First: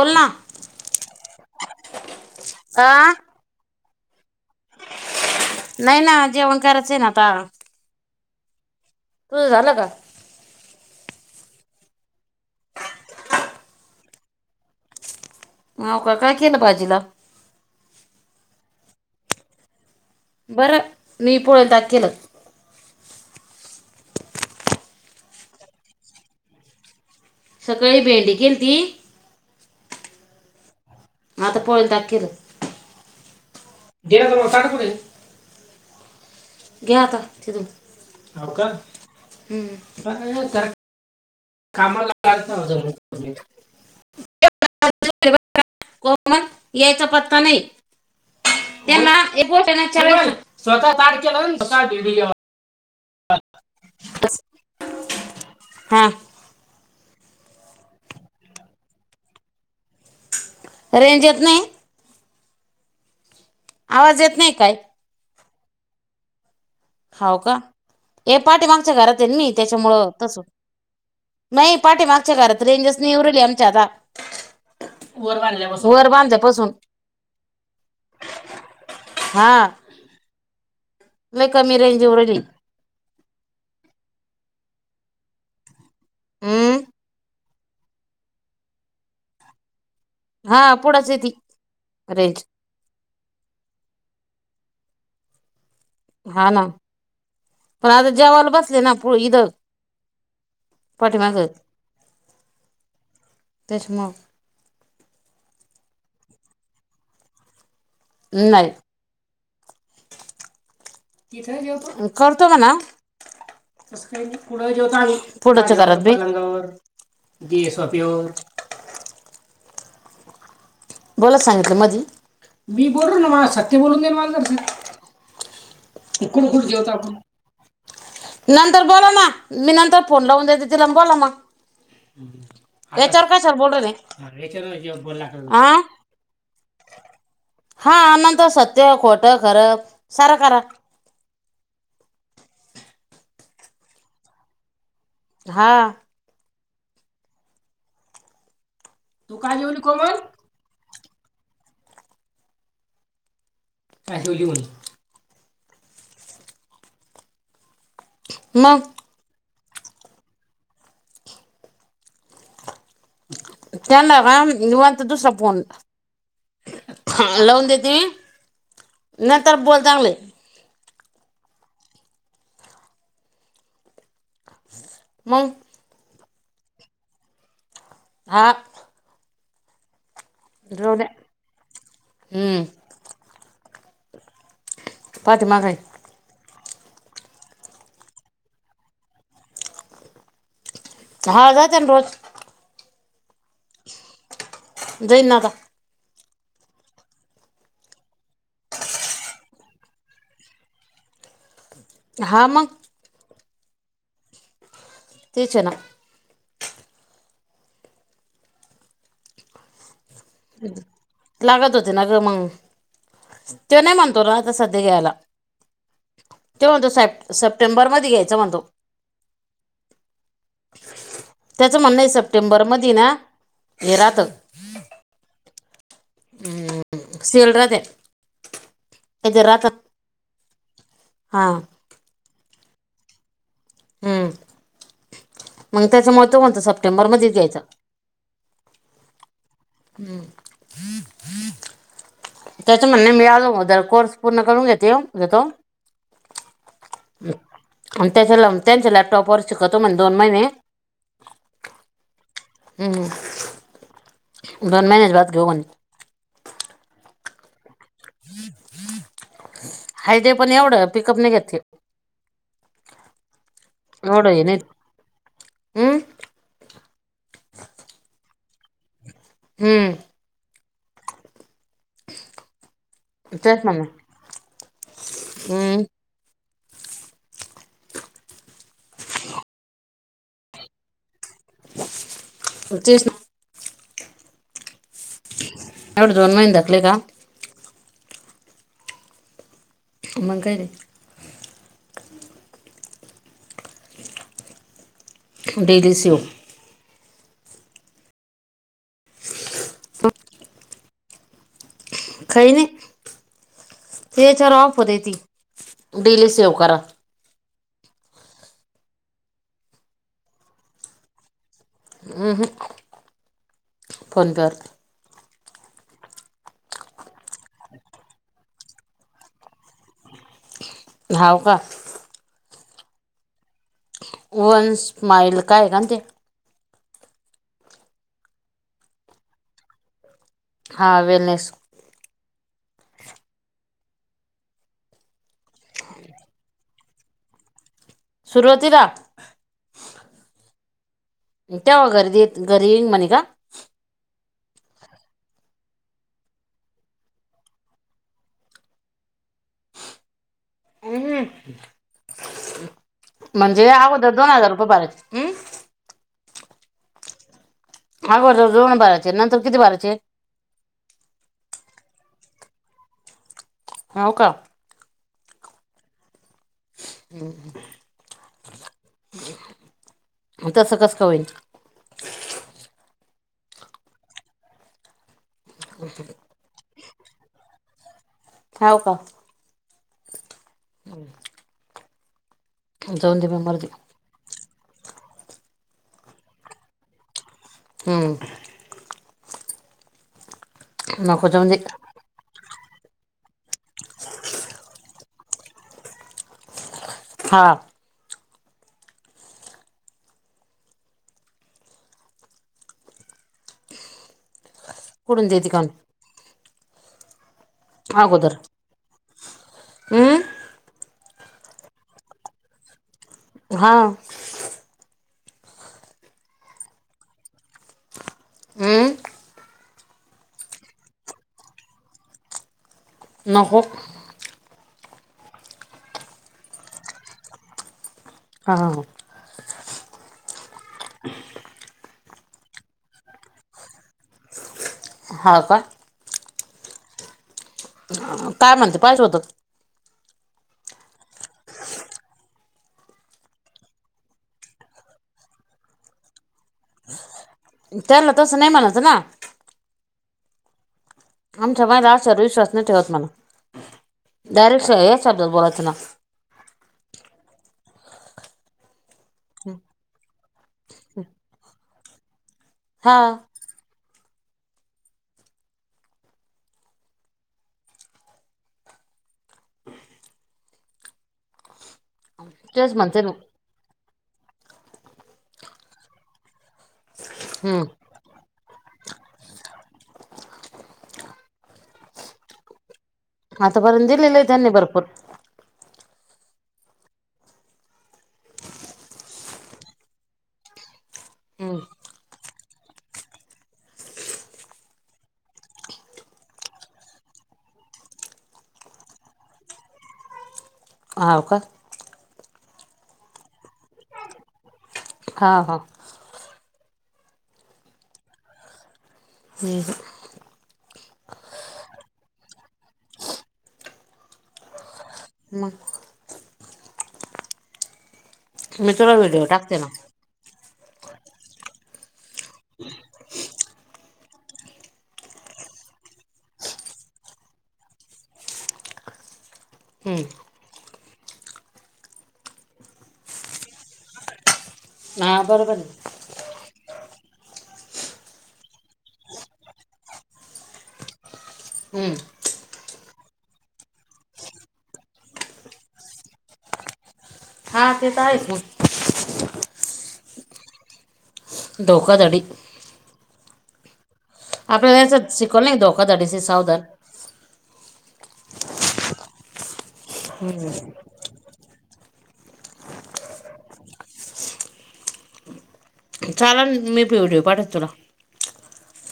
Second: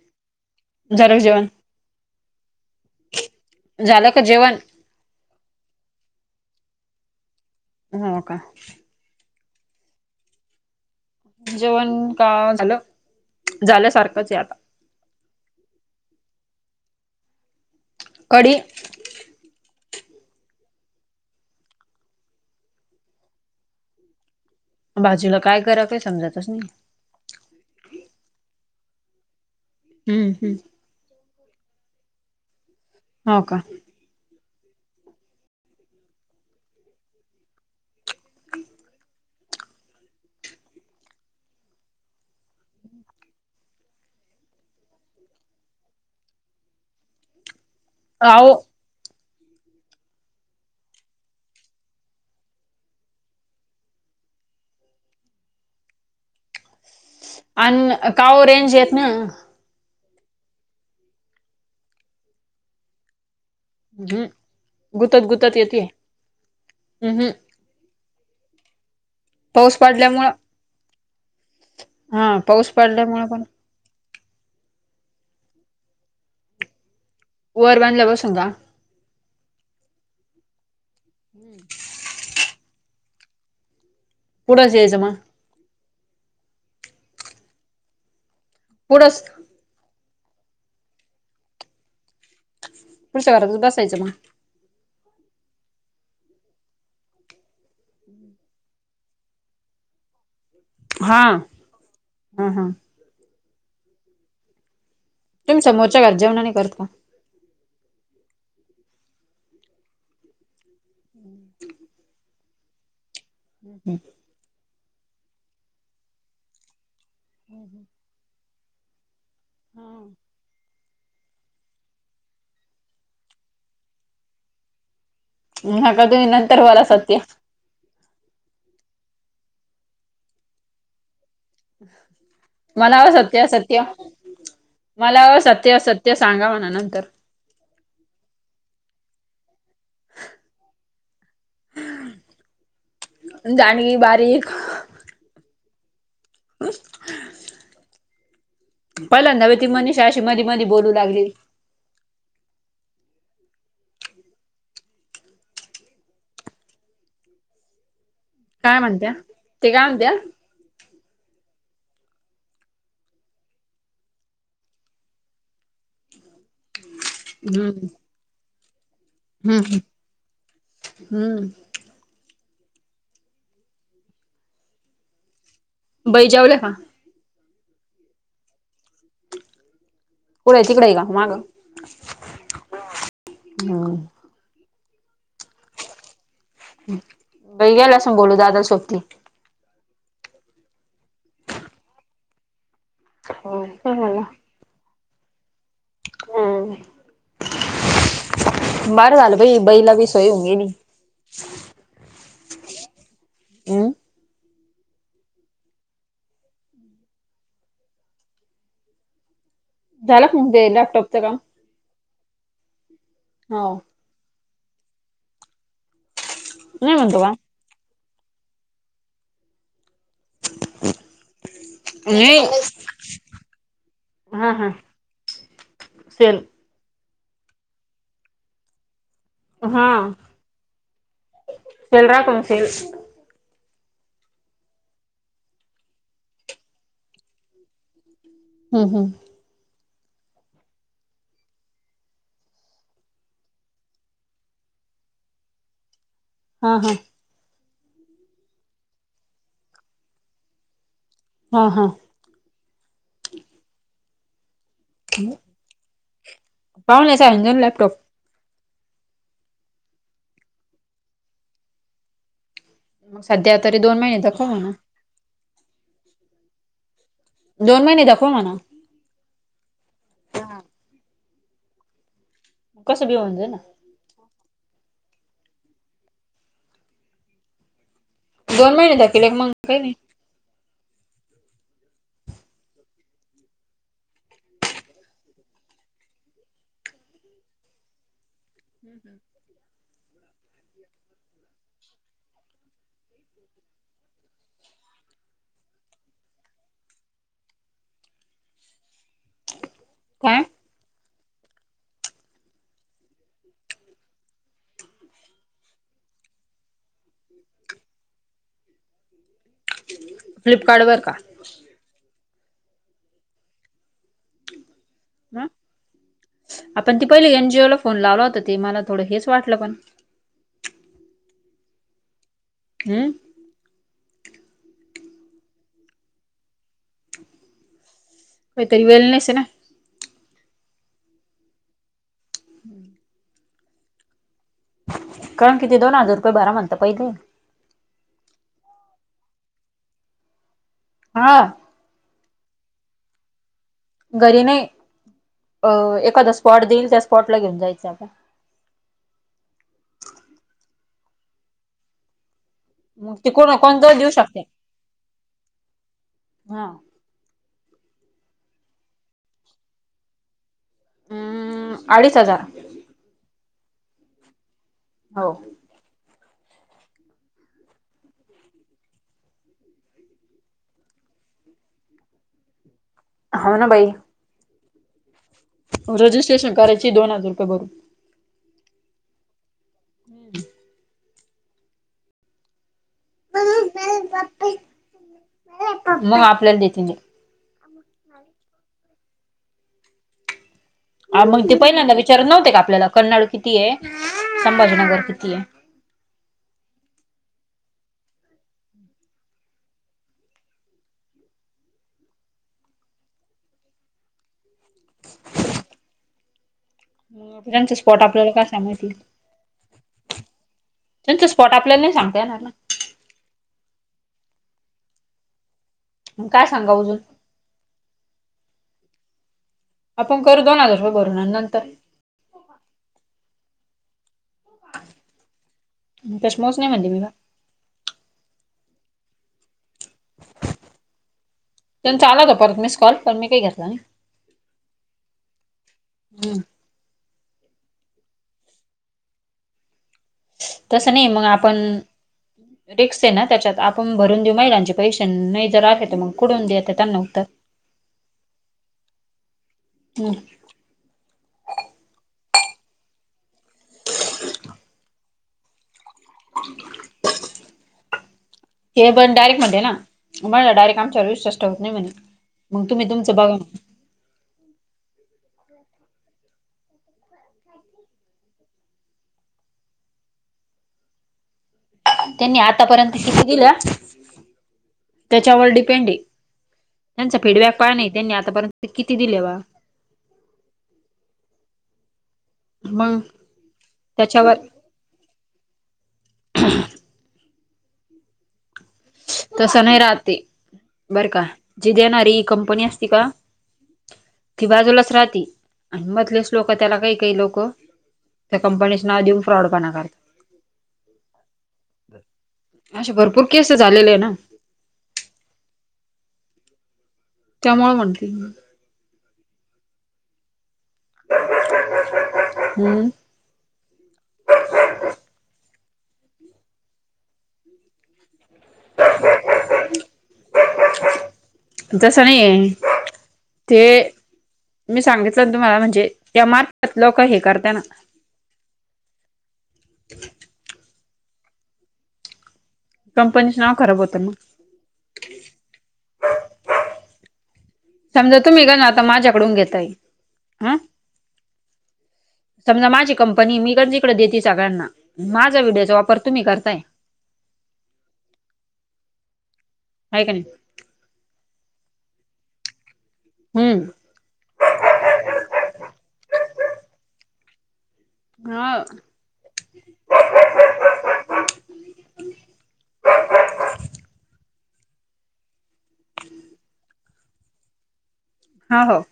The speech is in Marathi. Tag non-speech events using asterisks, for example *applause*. बोल ना झाल का जेवण? आ झालं का जेवण? नाही ना जेवण करायचं ये ना आता. हो का? तुझं झालं का? जेवण का झालं, झाल्यासारखंच आहे आता. हवं का? काय केलं बाजीला? कडी. बरं मी पोळं ताक केलं. भाजीला काय करा काय समजतच नाही. सकळी भेंडे केल ती हम्म हम्म. आता पोळं ताक केल. हो का गेला तर मग साट कुठंय घ्या आता तिथून, हाव का. हूं... काय अ करा कामाला लागत नाही ज *unintelligible* *unintelligible* कॉमन यायचा पत्ता नाही. आवो त्यांना *unintelligible* स्वतः ताट केलं *unintelligible* बसा हा आन का ओ रेंज येत ना? रेंज येत नाही? आवाज हम्म येत नाही काय? गुतत गुतत येतीये. हाव का हे पाठी मागच्या घरात त्यनी पाऊस त्याच्यामुळं पडल्यामुळं तस, नाही पाठीे मागच्या हा घरात पाऊस रेंजच नाही येऊ पडल्यामुळे राहिली पण आमच्या आता. वर बांधल्यापासून, वर बांधल्यापासून. वर बांधल्यापासून का. हा लई कमी रेंज येऊ राहिली. पुढंच यायचं मग. अं.. पुढंच हा पुढंच येती रेंज. पुढच्या घरातच बसायचं मग, हा ना पण आता जेवाला बसले पुडं इद हा पाठीमागं हा हा त्याच्यामुळं तुम्ही समोरच्या जेवणं नाही करत का? नाही. तिथं जेवता, करतो म्हणा तसं काय नाही पुढं जेवता आणि पुडच्या घरात बी जी शॉपी व हा बोला सांगितलं मधी मी बोललो ना मला सत्य बोलून देईन मझ. नका तुम्ही नंतर बोला जेवतो आपण सत्य. नंतर बोला ना, मी नंतर फोन लावून देते तिला म बोला मग. मला हवं येच्यावर सत्य कशाला बोलू सत्य राहिले, याच्यावर बोला काय होते. ते सांगा म्हणा नंतर, हा नंतर सत्य, खोटं, खरं सारं करा. जाणी बारीक हा *unintelligible* तू पहिल्यांदा बी काय ती जेवली मनीषा कोमल अशी मधी- मधी बोलू लागली. काय जेवली म्हण. काय मग म्हणत्या ते काय म्हणत्या? त्यांना राम निवांत दुसरा फोन. ह लावून हम्म देती, नंतर बोल चांगले. हं..... मंग बाई जेवल्या का? हा. पुढे तिकडे जाऊ आहे का द्या मागं? हम्म ह. पाठीमागं आहेत. बाई गेल्या असं बोलू दादा सोबती. *unintelligible* जात रोज हो हो हो. देईन आता. हम्म हम्म. बरं झालं बाई बाईला बी सोय हुंगेनी. हा मग. ह तीच ना. झाला का ते लॅपटॉपचं काम लागत होते ना ग मंग हो ते नाही म्हणतो ना सध्या घ्यायला, ते म्हणतो नाही का सप सप्टेंबर मध्ये घ्यायचा म्हणतो. त्याचं म्हणणं आहे नाही सप्टेंबर मधी ना हे राहतं हा हा सेल हम् सेल राहते. काहीतरी राहतात हा हां सेल राहतो ना सेल. हम्म, मंग त्याच्यामुळे तरं म्हणतो सप्टेंबरमध्येच द्यायचा. हम्म हम्म. हम्म. त्याच म्हणणं आहे मी आगोदर कोर्स पूर्ण करून घेते घेतो हा हा. आणि त्याच्या त्यांच्या लॅपटॉप वर शिकतो म्हणे दोन महिने हा हा. हम्म, दोन महिन्याच्या बाद घेऊ म्हणे. पावण्याचा अंजुन लॅपटॉप *unintelligible* हाय ते पण एवढं पिकअप नाही घेत तो. सध्या तरी दोन महिने एवढं दखव नाही हे ना. हम्म. दोन महिने दाखवा म्हणाव. हम्म. कसं बी होऊन जाई ना तेच म्हणा हम्म दोन महिने दाकिले मंग काही नाही. तेच ना. एवढं दोन महिने घातले का? हम्म हं. मंग काही नाही. डेली सेवह. काय? काय नाही, तेच्यावर ऑफर आहे ती डेली सेव्ह करा. फ्लिपकार्ड वर का? अ हं, कोण जात ह आपण ती पहिली एनजीओ ला फोन लावला होता. ते मला थोडं हेच वाटलं पण हावका, ह, वन्स् स्माईल काय कानते वेथ इवेल नसे ना, हा वेलनेस का किती दोन हजार रुपये भरा म्हणता पहिले. सुरुवातीला हा, तेवा घरी देतील. घरी येईन म्हणे का? घरी नाही अ एखादा स्पॉट देईल. त्या स्पॉटला घेऊन जायचं आता. अहं ते कोणा कोण दोष देऊ अगोदर दोन शकत्या. हजार रुपये भरायचे हं? हा, अगोदर दोन भराचे. नंतर किती भराचे. अ.. अडीच हजार हाव का. हो. *unintelligible* तसं कसं होईल. हाव ना, बाई. रजिस्ट्रेशन करायचे दोन हजार रुपये भरून हाव का. *inaudible* *inaudible* जाऊ दे, मग मरुदे. *unintelligible* मग आपल्याला देते ते. हम्म, आ नको मग जाऊन दे ते पहिल्यांदा विचारत नव्हते का, आपल्याला कन्नड कितीये संभाजीनगर कितीये. हा, पुढून देेती का म्हण. त्यांचे स्पॉट आपल्याला काय सांभळतील. हम्म, त्यांचे स्पॉट आपल्याले नाही सांगता येणार ना, हा, मग काय सांगाव अजून हम्म, आपण करू दोन हजार रुपये भरून आणि नंतर नको. कशमोस नाही म्हणली मीन. हाव. त्यांचा आला होता परत मीस कॉल पण मी काही घेतला नाही. हाका. नाही. काय म्हणतं पाहिजे होत. तसं नाही मग आपण रिक्स आहे ना त्याच्यात, आपण भरून देऊ महिलांचे पैसे नाही जर आले तर मग कुठून द्यायचं त्यांना उत्तर? त्यांना तसं नाही म्हणायचं ना? हम. आमच्या मायला सर्विस *unintelligible* ठेवत म्हन डायरेक्ट या शब्दात बोलायचं ना? ब *inaudible* मी पण डायरेक्ट म्हणते ना, तुम्ही डायरेक्ट आमच्यावर विश्वास ठेवत नाही म्हणे, मग तुम्ही हा तुमचं बघा. हो. त्यांनी तेच आतापर्यंत म्हणते ना किती दिलं, त्याच्यावर डिपेंड आहे. त्यांचा फीडबॅक काय नाही हम्म त्यांनी आतापर्यंत किती दिले बा? मग? आता पर्यंत दिलेल आहे त्याच्यावर त्यांनी भरपूर. ह. तसं नाही राहत ती. बरं का? हम्म जी देणारी कंपनी असती का ती बाजूलाच राहती आणि मधलेच लोक त्याला काही काही लोकं त्या कंपनीचे नाव देऊन फ्रॉड पणा करतात. हाव का? अशा भरपूर केस झालेले आहे ना? हा हा. त्यामुळे म्हणली. नाही *inaudible* हम्म. मग? मी तुला व्हिडिओ टाकते ना? जस नाहीये, ते मी सांगितलं ना तुम्हाला, म्हणजे त्या मारतात लोक हे करताना. हम्म. कंपनीच नाव खराब होत ना? हा बरोबर आहे. समजा तुमी ग ना आता माझ्याकडून घेतय. हं हम्म. समजा माझी कंपनी आहे, मी इकडतिकड देते सगळ्यांना माझा व्हिडिओचा वापर तुम्ही करताय. हा ते तर आहेच का. हाय का नाही? धोकाधडी हम्म. आपल्याला त्यासाठी शिकवलं नाही, धोकादडी से सावधान. हा. ह हम्म. चालन, मी भी व्हिडिओ पाठवते तुला. हा हो.